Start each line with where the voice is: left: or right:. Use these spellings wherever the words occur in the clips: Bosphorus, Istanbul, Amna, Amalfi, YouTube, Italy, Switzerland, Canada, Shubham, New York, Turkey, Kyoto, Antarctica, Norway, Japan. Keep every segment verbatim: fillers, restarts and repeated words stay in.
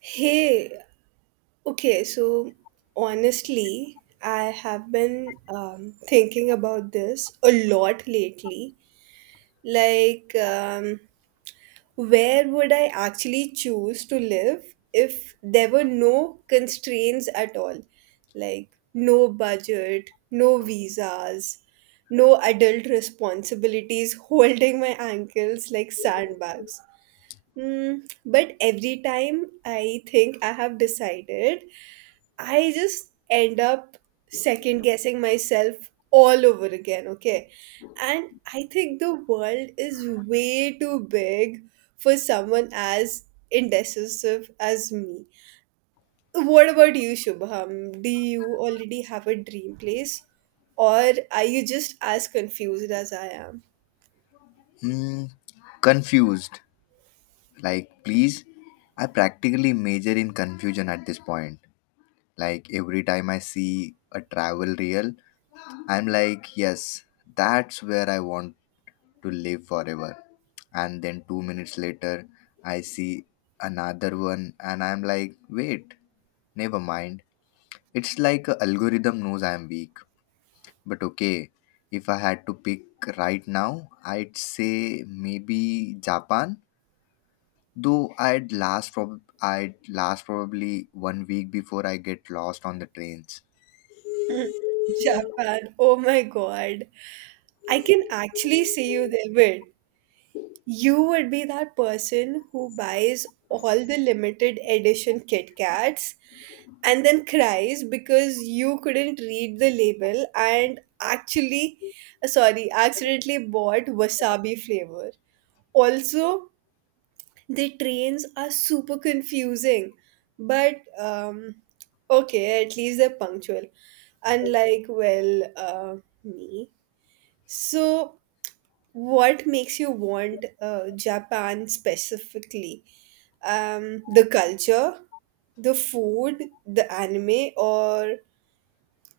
right: Hey, okay, so honestly, I have been um, thinking about this a lot lately. Like, um, where would I actually choose to live if there were no constraints at all? Like, no budget, no visas, no adult responsibilities holding my ankles like sandbags. Mm, but every time I think I have decided, I just end up second guessing myself all over again, okay? And I think the world is way too big for someone as indecisive as me. What about you, Shubham? Do you already have a dream place? Or are you just as confused as I am?
left: Hmm, confused. Like, please, I practically major in confusion at this point. Like, every time I see a travel reel, I'm like, yes, that's where I want to live forever. And then two minutes later, I see another one, and I'm like, wait, never mind. It's like a algorithm knows I am weak but okay, if I had to pick right now, I'd say maybe Japan. Though I'd last prob- I'd last probably one week before I get lost on the trains.
right: Japan, oh my god. I can actually see you there. Wait, you would be that person who buys all the limited edition Kit Kats and then cries because you couldn't read the label and actually, uh, sorry, accidentally bought wasabi flavor. Also, the trains are super confusing, but um, okay, at least they're punctual. Unlike, well, uh, me. So, what makes you want uh, Japan specifically? Um, the culture, the food, the anime, or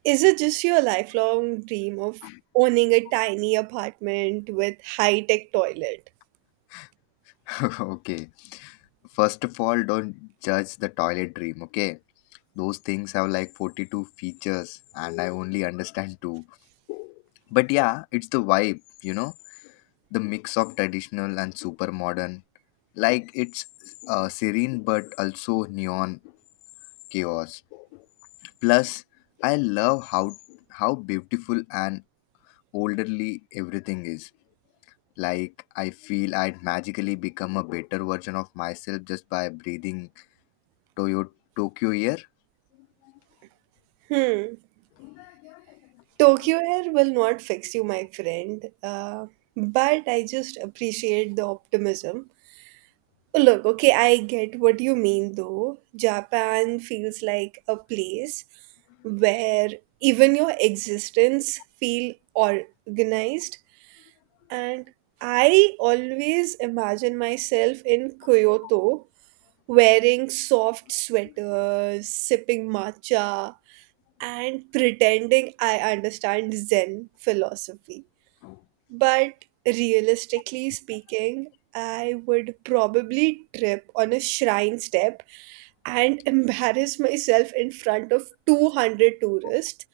right: is it just your lifelong dream of owning a tiny apartment with high tech toilet?
left: Okay. First of all, don't judge the toilet dream, okay? Those things have like forty-two features and I only understand two. But yeah, it's the vibe, you know? The mix of traditional and super modern. Like it's uh, serene but also neon chaos. Plus, I love how how beautiful and orderly everything is. Like I feel I'd magically become a better version of myself just by breathing Toyo- Tokyo air.
right: Hmm. Tokyo Air will not fix you, my friend. Uh, but I just appreciate the optimism. Look, okay, I get what you mean though. Japan feels like a place where even your existence feel organized, and I always imagine myself in Kyoto wearing soft sweaters, sipping matcha and pretending I understand Zen philosophy. But realistically speaking, I would probably trip on a shrine step and embarrass myself in front of two hundred tourists.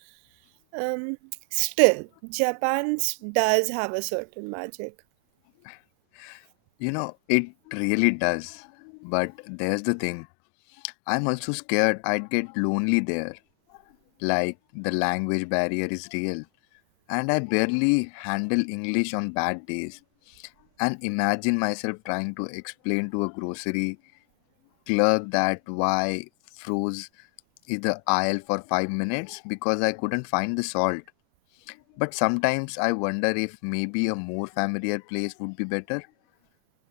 right: Um, Still, Japan s- does have a certain magic.
left: You know, it really does. But there's the thing I'm also scared I'd get lonely there. Like, the language barrier is real. And I barely handle English on bad days. And imagine myself trying to explain to a grocery clerk that why froze is the aisle for five minutes because I couldn't find the salt. But sometimes I wonder if maybe a more familiar place would be better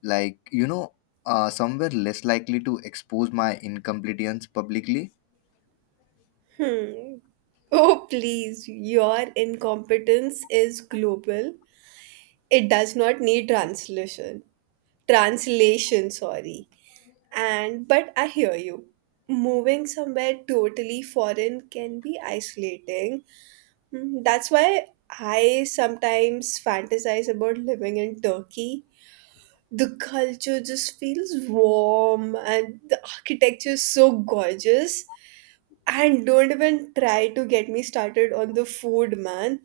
left: like you know uh, somewhere less likely to expose my incompetence publicly.
right: Hmm. Oh, please, your incompetence is global. It does not need translation. Translation, sorry. And but I hear you. Moving somewhere totally foreign can be isolating. Mm, That's why I sometimes fantasize about living in Turkey. The culture just feels warm and the architecture is so gorgeous. And don't even try to get me started on the food, man.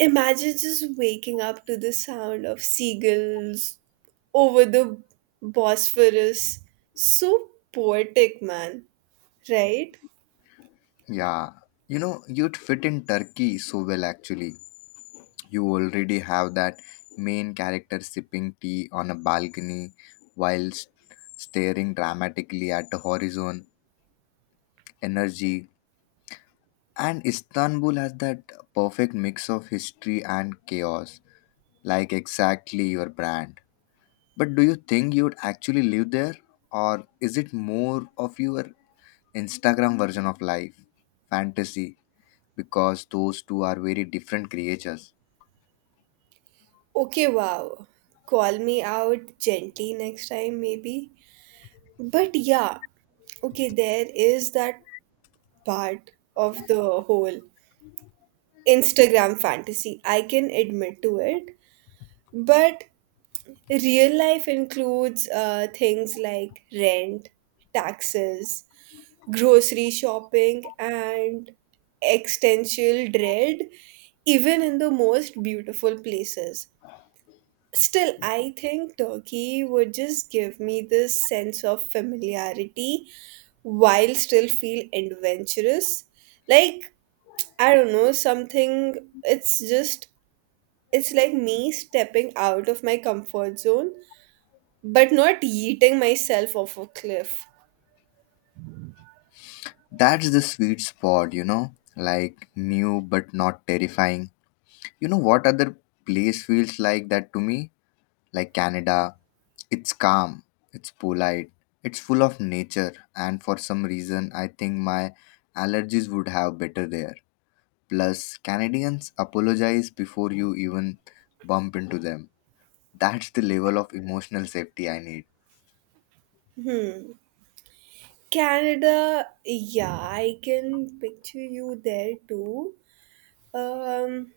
right: Imagine just waking up to the sound of seagulls over the Bosphorus. So poetic, man. Right?
left: Yeah, you know, you'd fit in Turkey so well actually. You already have that main character sipping tea on a balcony while s- staring dramatically at the horizon energy, and Istanbul has that perfect mix of history and chaos, like exactly your brand. But do you think you'd actually live there, or is it more of your Instagram version of life, fantasy, because those two are very different creatures.
right: Okay, wow. Call me out gently next time, maybe. But yeah, okay, there is that part of the whole Instagram fantasy. I can admit to it. But real life includes uh, things like rent, taxes, grocery shopping and existential dread even in the most beautiful places. Still, I think Turkey would just give me this sense of familiarity while still feel adventurous. Like, I don't know, something, it's just, it's like me stepping out of my comfort zone, but not yeeting myself off a cliff.
left: That's the sweet spot, you know, like new but not terrifying. You know what other place feels like that to me? Like Canada. It's calm, it's polite, it's full of nature, and for some reason, I think my allergies would have better there. Plus, Canadians apologize before you even bump into them. That's the level of emotional safety I need.
right: Hmm. Canada, yeah, I can picture you there too. Um,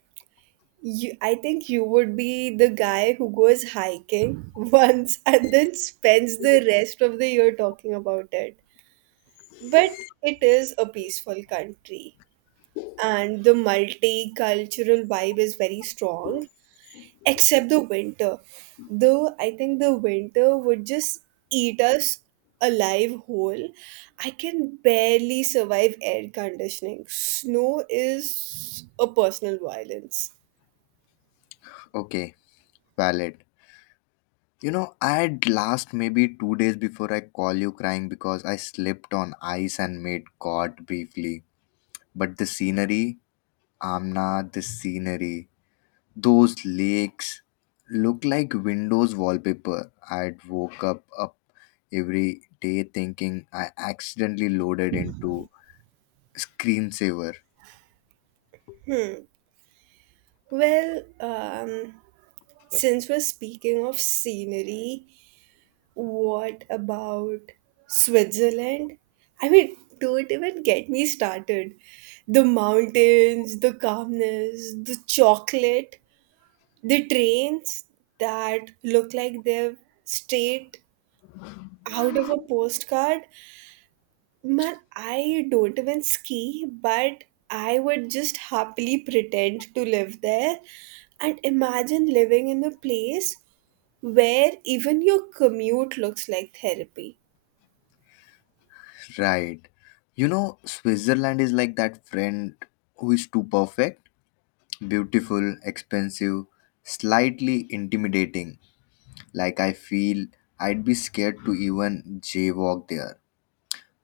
right: you, I think you would be the guy who goes hiking once and then spends the rest of the year talking about it. But it is a peaceful country, and the multicultural vibe is very strong except the winter. Though I think the winter would just eat us alive whole. I can barely survive air conditioning. Snow is a personal violence.
left: Okay, valid. You know, I'd last maybe two days before I call you crying because I slipped on ice and made caught briefly. But the scenery, Amna, the scenery, those lakes look like Windows wallpaper. I'd woke up up every day thinking I accidentally loaded into screensaver.
right: Well, um, since we're speaking of scenery, what about Switzerland? I mean, don't even get me started. The mountains, the calmness, the chocolate. The trains that look like they're straight out of a postcard. Man, I don't even ski, but I would just happily pretend to live there. And imagine living in a place where even your commute looks like therapy.
left: Right. You know, Switzerland is like that friend who is too perfect beautiful, expensive, slightly intimidating. Like I feel I'd be scared to even jaywalk there.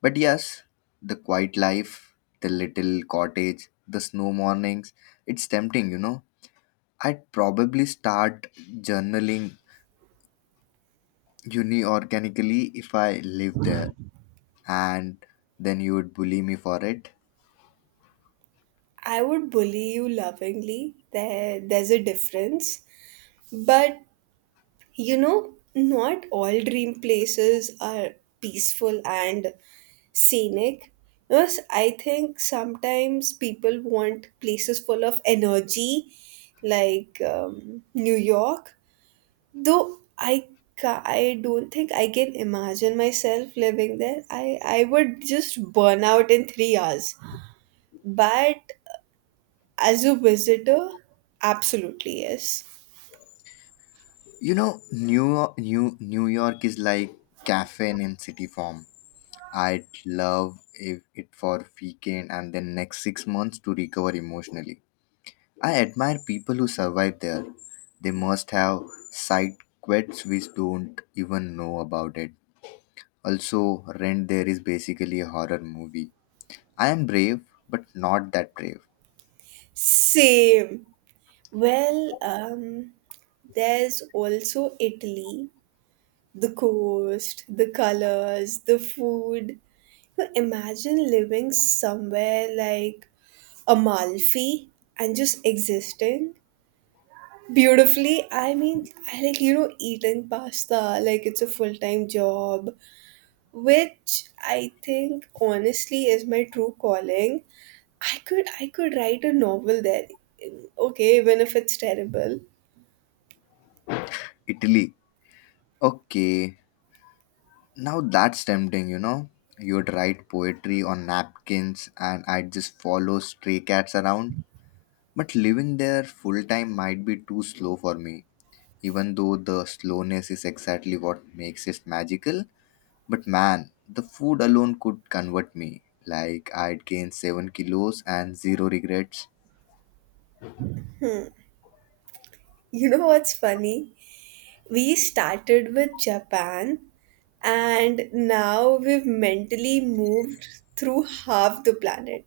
left: But yes, the quiet life, the little cottage, the snow mornings, it's tempting, you know. I'd probably start journaling uni organically if I live there and then you would bully me for it.
right: I would bully you lovingly. There, there's a difference. But you know, not all dream places are peaceful and scenic. Because I think sometimes people want places full of energy, like um, New York. Though I ca- I don't think I can imagine myself living there. I, I would just burn out in three hours. But as a visitor, absolutely yes.
left: You know, New York, New New York is like caffeine in city form. I'd love if it for weekend and then next six months to recover emotionally. I admire people who survive there. They must have side quests which don't even know about it. Also, rent there is basically a horror movie. I am brave, but not that brave.
right: Same. Well, um, there's also Italy, the coast, the colors, the food. You imagine living somewhere like Amalfi and just existing beautifully. I mean, I like, you know, eating pasta like it's a full time job, which I think honestly is my true calling. I could I could write a novel there. Okay, even if it's terrible.
left: Italy. Okay, now that's tempting, you know. You'd write poetry on napkins and I'd just follow stray cats around. But living there full time might be too slow for me, even though the slowness is exactly what makes it magical. But man, the food alone could convert me. Like I'd gain seven kilos and zero regrets.
right: You know what's funny? We started with Japan and now we've mentally moved through half the planet.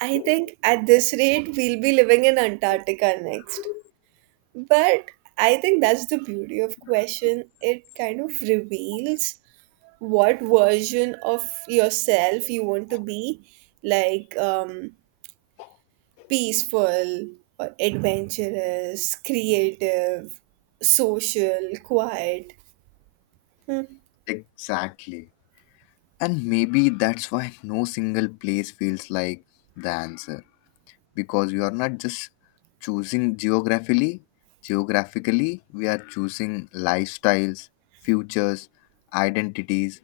right: I think at this rate, we'll be living in Antarctica next. But I think that's the beauty of question. It kind of reveals what version of yourself you want to be. Like, um, peaceful or adventurous, creative, social, quiet. Hmm,
left: Exactly. And maybe that's why no single place feels like the answer. Because we are not just choosing geographically, geographically, we are choosing lifestyles, futures, identities,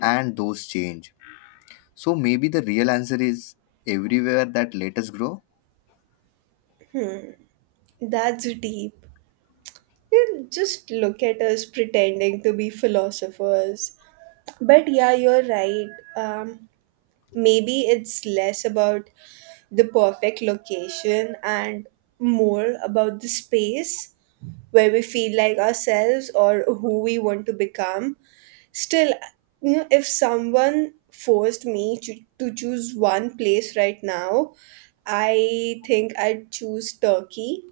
left: and those change. So maybe the real answer is everywhere that let us grow.
right: That's deep. You just look at us pretending to be philosophers. But yeah, you're right. Um, Maybe it's less about the perfect location and more about the space where we feel like ourselves or who we want to become. Still, you know, if someone forced me to, to choose one place right now, I think I'd choose Turkey.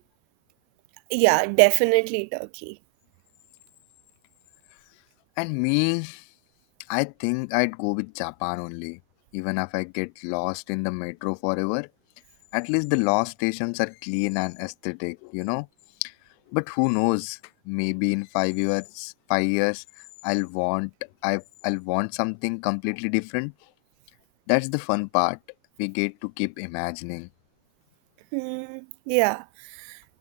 right: Yeah, definitely Turkey.
left: And me, I think I'd go with Japan only. Even if I get lost in the metro forever, at least the lost stations are clean and aesthetic, you know. But who knows? Maybe in five years, five years, I'll want I I'll want something completely different. That's the fun part. We get to keep imagining.
right: Hmm, yeah.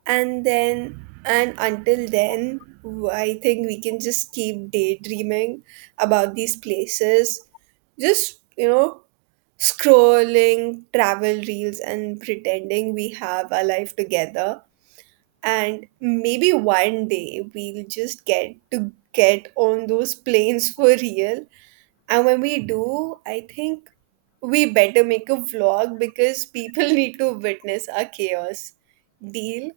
right: and then and until then w- I think we can just keep daydreaming about these places, just you know, scrolling travel reels and pretending we have a life together, and maybe one day we'll just get to get on those planes for real. And when we do, I think we better make a vlog because people need to witness our chaos. Deal.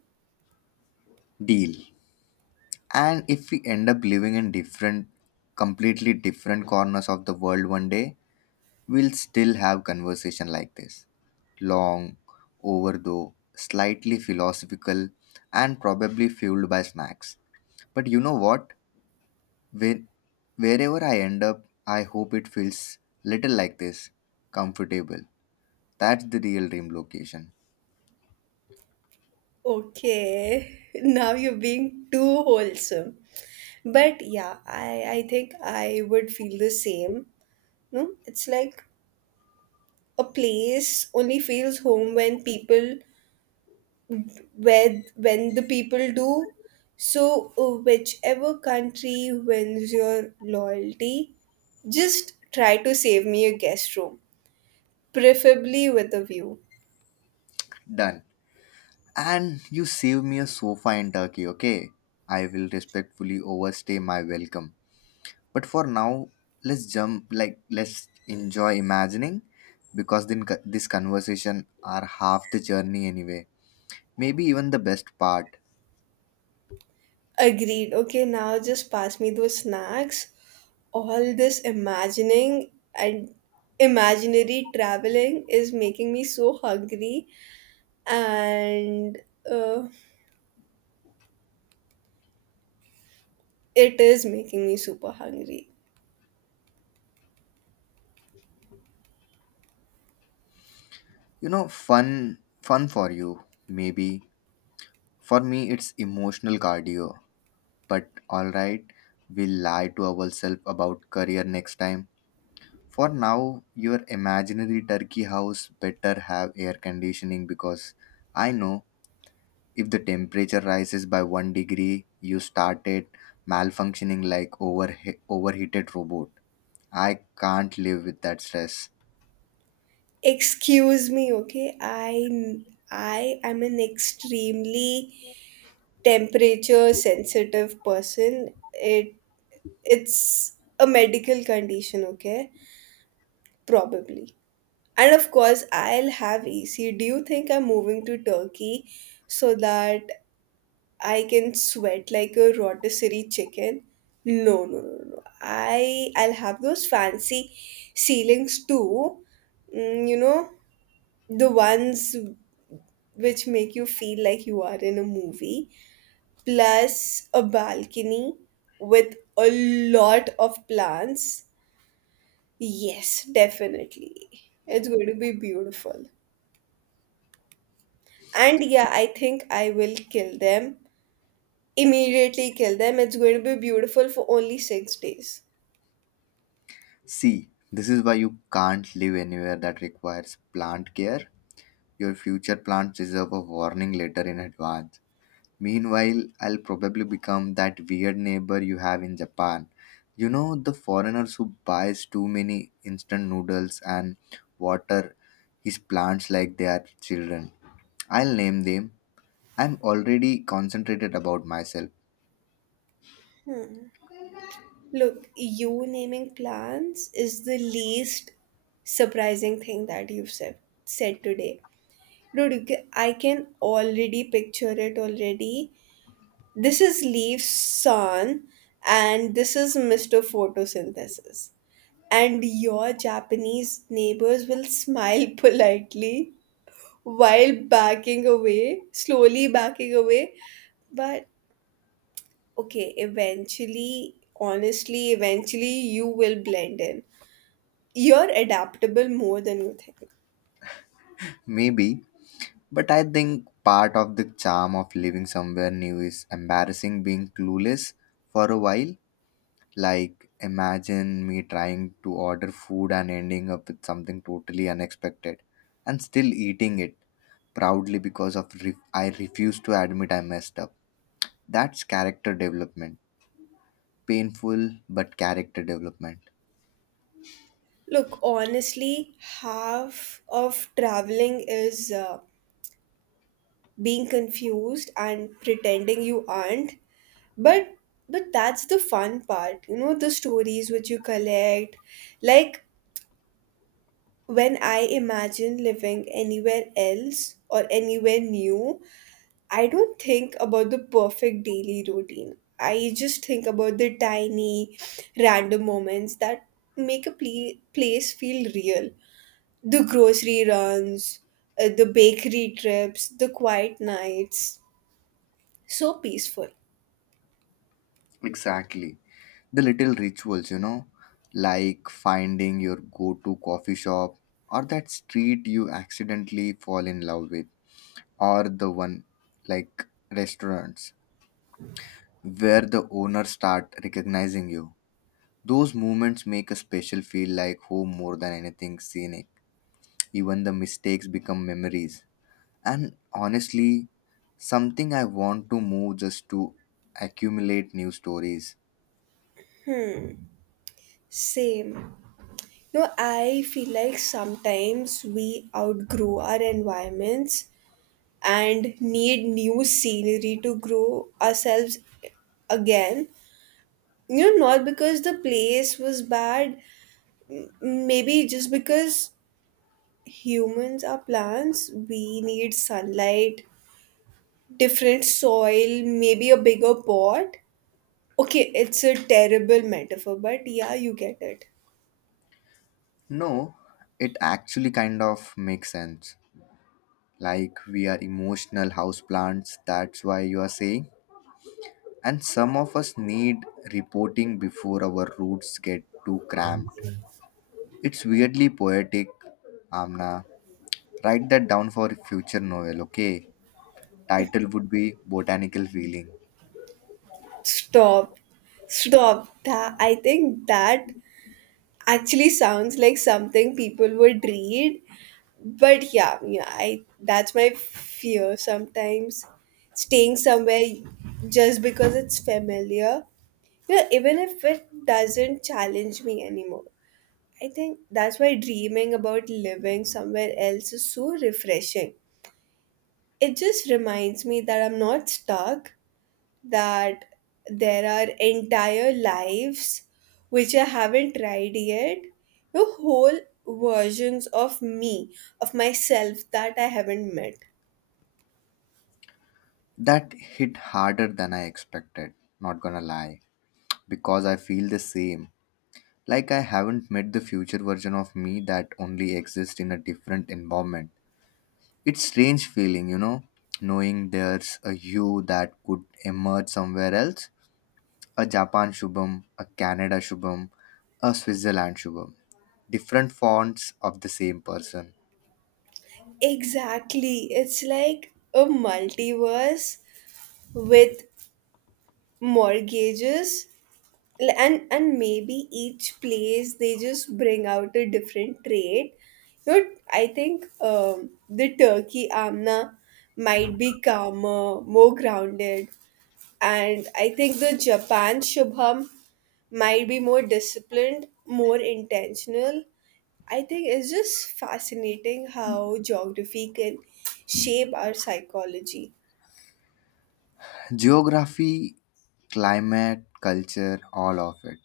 left: Deal. And if we end up living in different, completely different corners of the world one day, we'll still have conversation like this. Long, overdue, slightly philosophical, and probably fueled by snacks. But you know what? Where, Wherever I end up, I hope it feels little like this, comfortable. That's the real dream location.
right: Okay, now you're being too wholesome. But yeah, I, I think I would feel the same. No, it's like a place only feels home when people where when the people do. So uh, whichever country wins your loyalty, just try to save me a guest room, preferably with a view.
left: Done. And you save me a sofa in Turkey, okay? I will respectfully overstay my welcome. But for now, let's jump like let's enjoy imagining because then co- this conversation are half the journey anyway. Maybe even the best part.
right: Agreed. Okay, now just pass me those snacks. All this imagining and imaginary traveling is making me so hungry, and uh, it is making me super hungry.
left: You know, fun fun for you, maybe. For me it's emotional cardio. But alright, we'll lie to ourselves about career next time. For now, your imaginary turkey house better have air conditioning because I know if the temperature rises by one degree, you started malfunctioning like over overheated robot. I can't live with that stress.
right: Excuse me, okay? I I am an extremely temperature sensitive person. It it's a medical condition, okay? Probably. And of course, I'll have A C. Do you think I'm moving to Turkey so that I can sweat like a rotisserie chicken? No, no, no, no. I I'll have those fancy ceilings too. Mm, you know, the ones which make you feel like you are in a movie, plus a balcony with a lot of plants. Yes, definitely. It's going to be beautiful. And yeah, I think I will kill them. Immediately kill them. It's going to be beautiful for only six days.
left: See, this is why you can't live anywhere that requires plant care. Your future plants deserve a warning letter in advance. Meanwhile, I'll probably become that weird neighbor you have in Japan. You know, the foreigners who buys too many instant noodles and water his plants like they are children. I'll name them. I'm already concentrated about myself.
right: Look, you naming plants is the least surprising thing that you've said, said today. Dude, you ca- I can already picture it already. This is leaf sun, and this is mister Photosynthesis. And your Japanese neighbors will smile politely while backing away, slowly backing away. But okay, eventually, honestly, eventually you will blend in. You're adaptable more than you think.
left: Maybe, but I think part of the charm of living somewhere new is embarrassing being clueless for a while. Like, imagine me trying to order food and ending up with something totally unexpected and still eating it proudly because of re- I refuse to admit I messed up. That's character development. Painful, but character development.
right: Look, honestly, half of traveling is uh, being confused and pretending you aren't. But but that's the fun part, you know, the stories which you collect. Like when I imagine living anywhere else or anywhere new, I don't think about the perfect daily routine. I just think about the tiny, random moments that make a ple- place feel real. The grocery runs, uh, the bakery trips, the quiet nights. So peaceful.
left: Exactly. The little rituals, you know, like finding your go to coffee shop or that street you accidentally fall in love with or the one like restaurants where the owners start recognizing you. Those moments make a special feel like home more than anything scenic. Even the mistakes become memories. And honestly, something I want to move just to accumulate new stories.
right: Same. No, I feel like sometimes we outgrow our environments and need new scenery to grow ourselves again. You know, not because the place was bad, maybe just because humans are plants, we need sunlight, different soil, maybe a bigger pot. Okay, it's a terrible metaphor, but yeah, you get it.
left: No, it actually kind of makes sense. Like we are emotional houseplants, that's why you are saying. And some of us need reporting before our roots get too cramped. It's weirdly poetic, Amna. Write that down for future novel, okay? Title would be Botanical Feeling.
right: Stop. Stop. That, I think that actually sounds like something people would read. But yeah yeah i that's my fear sometimes, staying somewhere just because it's familiar, you know, even if it doesn't challenge me anymore. I think that's why dreaming about living somewhere else is so refreshing. It just reminds me that I'm not stuck, that there are entire lives which I haven't tried yet. The whole versions of me, of myself that I haven't met.
left: That hit harder than I expected, not gonna lie, because I feel the same. Like I haven't met the future version of me that only exists in a different environment. It's strange feeling, you know, knowing there's a you that could emerge somewhere else, a Japan Shubham, a Canada Shubham, a Switzerland Shubham. Different fonts of the same person.
right: Exactly. It's like a multiverse with mortgages. L- and and maybe each place they just bring out a different trait. You know, I think um, the turkey Amna might be calmer, more grounded. And I think the Japan Shubham might be more disciplined, more intentional. I think it's just fascinating how geography can shape our psychology.
left: Geography, climate, culture, all of it.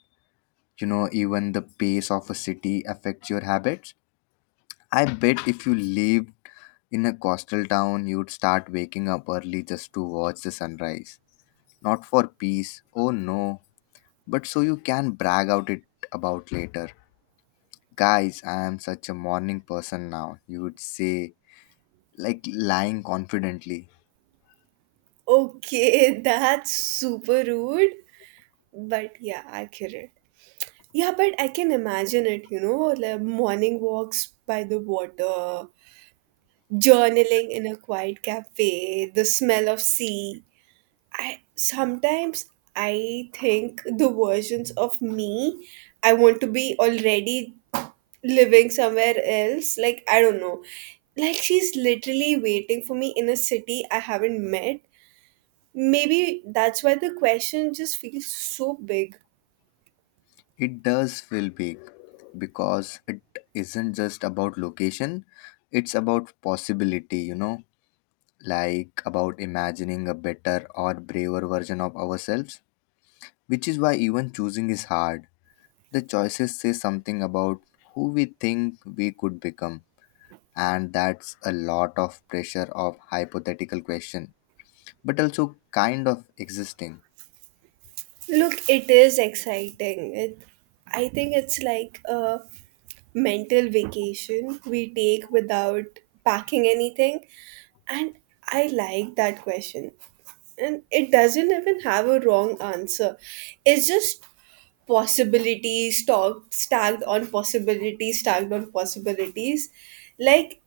left: You know, even the pace of a city affects your habits. I bet if you lived in a coastal town, you'd start waking up early just to watch the sunrise. Not for peace, oh no, but so you can brag out it about later. Guys, I am such a morning person now, you would say, like lying confidently.
right: Okay, that's super rude, but yeah, accurate. Yeah, but I can imagine it, you know, like morning walks by the water, journaling in a quiet cafe, the smell of sea, I sometimes I think the versions of me I want to be already living somewhere else. Like I don't know. Like she's literally waiting for me in a city I haven't met. Maybe that's why the question just feels so big.
left: It does feel big because it isn't just about location, it's about possibility, you know, like about imagining a better or braver version of ourselves, which is why even choosing is hard. The choices say something about who we think we could become, and that's a lot of pressure of hypothetical question, but also kind of existing.
right: Look, it is exciting. It, I think it's like a mental vacation we take without packing anything. And I like that question. And it doesn't even have a wrong answer. It's just possibilities stock, stacked on possibilities, stacked on possibilities. Like,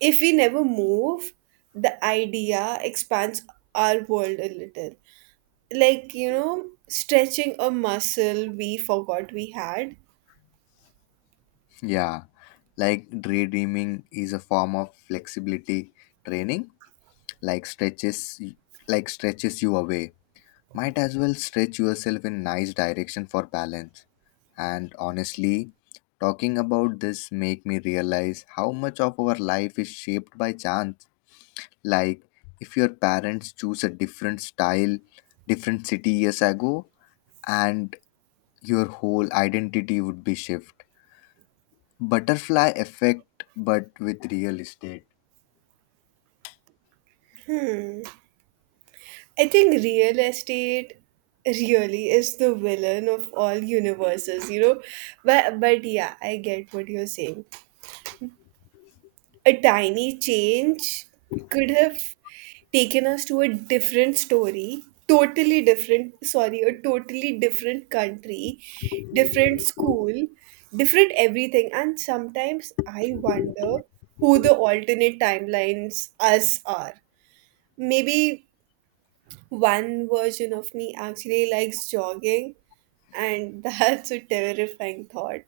right: if we never move, the idea expands our world a little, like you know, stretching a muscle we forgot we had.
left: Yeah, like daydreaming is a form of flexibility training, like stretches like stretches you away. Might as well stretch yourself in nice direction for balance. And honestly, talking about this make me realize how much of our life is shaped by chance. Like if your parents choose a different style, different city years ago, and your whole identity would be shift. Butterfly effect, but with real estate.
right: I think real estate really is the villain of all universes, you know, but but yeah I get what you're saying. A tiny change could have taken us to a different story totally different sorry a totally different country, different school, different everything. And sometimes I wonder who the alternate timelines us are. Maybe one version of me actually likes jogging, and that's a terrifying thought.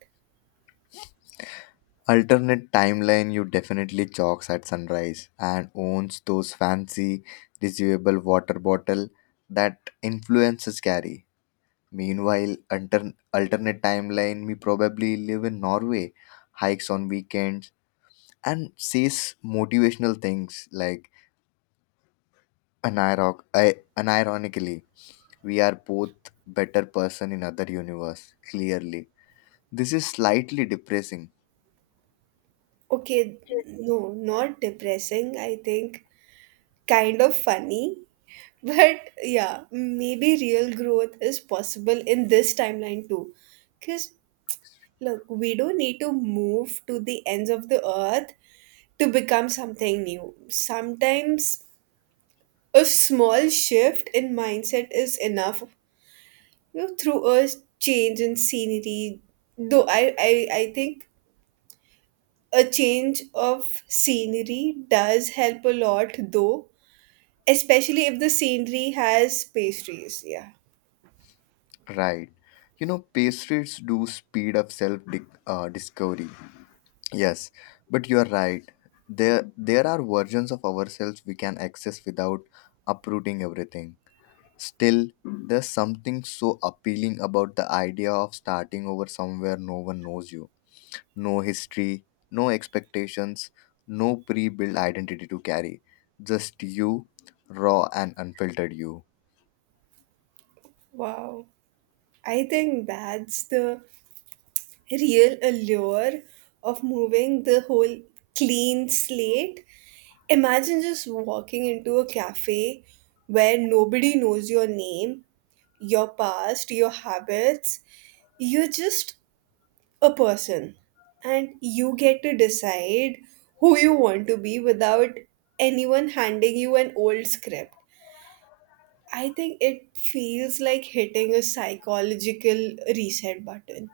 left: Alternate timeline, you definitely chalks at sunrise and owns those fancy, reusable water bottle that influences carry. Meanwhile, altern- alternate timeline, me probably live in Norway, hikes on weekends, and says motivational things like aniroc- I- unironically, we are both better person in other universe. Clearly, this is slightly depressing.
right: Okay, no, not depressing, I think kind of funny. But yeah, maybe real growth is possible in this timeline too. Because look, we don't need to move to the ends of the earth to become something new. Sometimes a small shift in mindset is enough. You know, through a change in scenery, though I, I, I think a change of scenery does help a lot though, especially if the scenery has pastries. Yeah.
left: Right. You know, pastries do speed up self dic- uh, discovery. Yes, but you are right. There, there are versions of ourselves we can access without uprooting everything. Still, there's something so appealing about the idea of starting over somewhere no one knows you. No history, no expectations, no pre built identity to carry. Just you, raw and unfiltered you.
right: Wow, I think that's the real allure of moving, the whole clean slate. Imagine just walking into a cafe where nobody knows your name, your past, your habits. You're just a person, and you get to decide who you want to be without anyone handing you an old script. I think it feels like hitting a psychological reset button.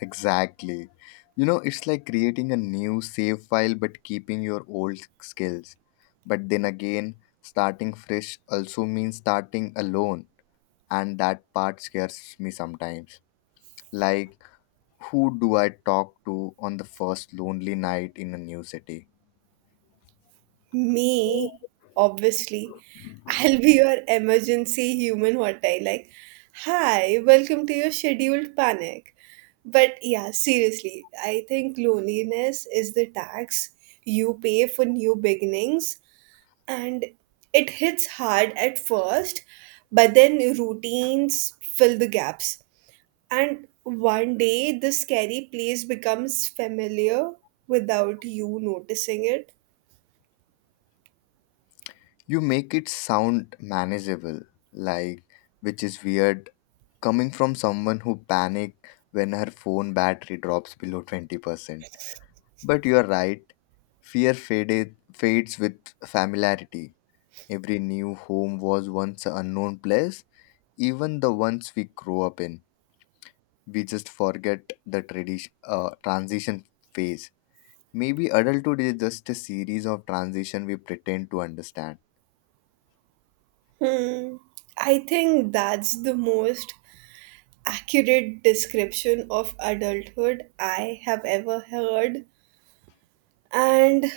left: Exactly. You know, it's like creating a new save file but keeping your old skills. But then again, starting fresh also means starting alone, and that part scares me sometimes. Like, who do I talk to on the first lonely night in a new city?
right: Me, obviously. I'll be your emergency human hotline. Like, hi, welcome to your scheduled panic. But yeah, seriously, I think loneliness is the tax you pay for new beginnings, and it hits hard at first, but then routines fill the gaps. And one day, the scary place becomes familiar without you noticing it.
left: You make it sound manageable, like, which is weird coming from someone who panic when her phone battery drops below twenty percent. But you are right, fear faded, fades with familiarity. Every new home was once an unknown place, even the ones we grow up in. We just forget the tradition, uh, transition phase. Maybe adulthood is just a series of transition we pretend to understand.
right: Hmm. I think that's the most accurate description of adulthood I have ever heard. And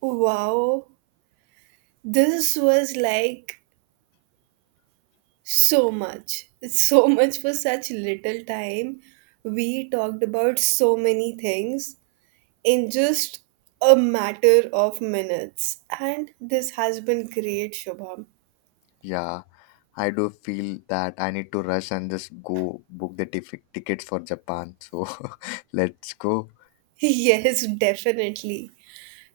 right: wow, this was like so much. It's so much for such little time. We talked about so many things in just a matter of minutes. And this has been great, Shubham.
left: Yeah, I do feel that I need to rush and just go book the tif- tickets for Japan. So let's go.
right: Yes, definitely.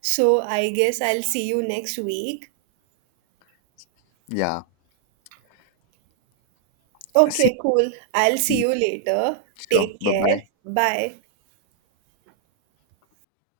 right: So I guess I'll see you next week.
left: Yeah, see
right: Okay, cool. I'll see
left: you.
right: you later.
left: Sure.
right: Take
left: Bye
right: care.
left: bye.
right: Bye.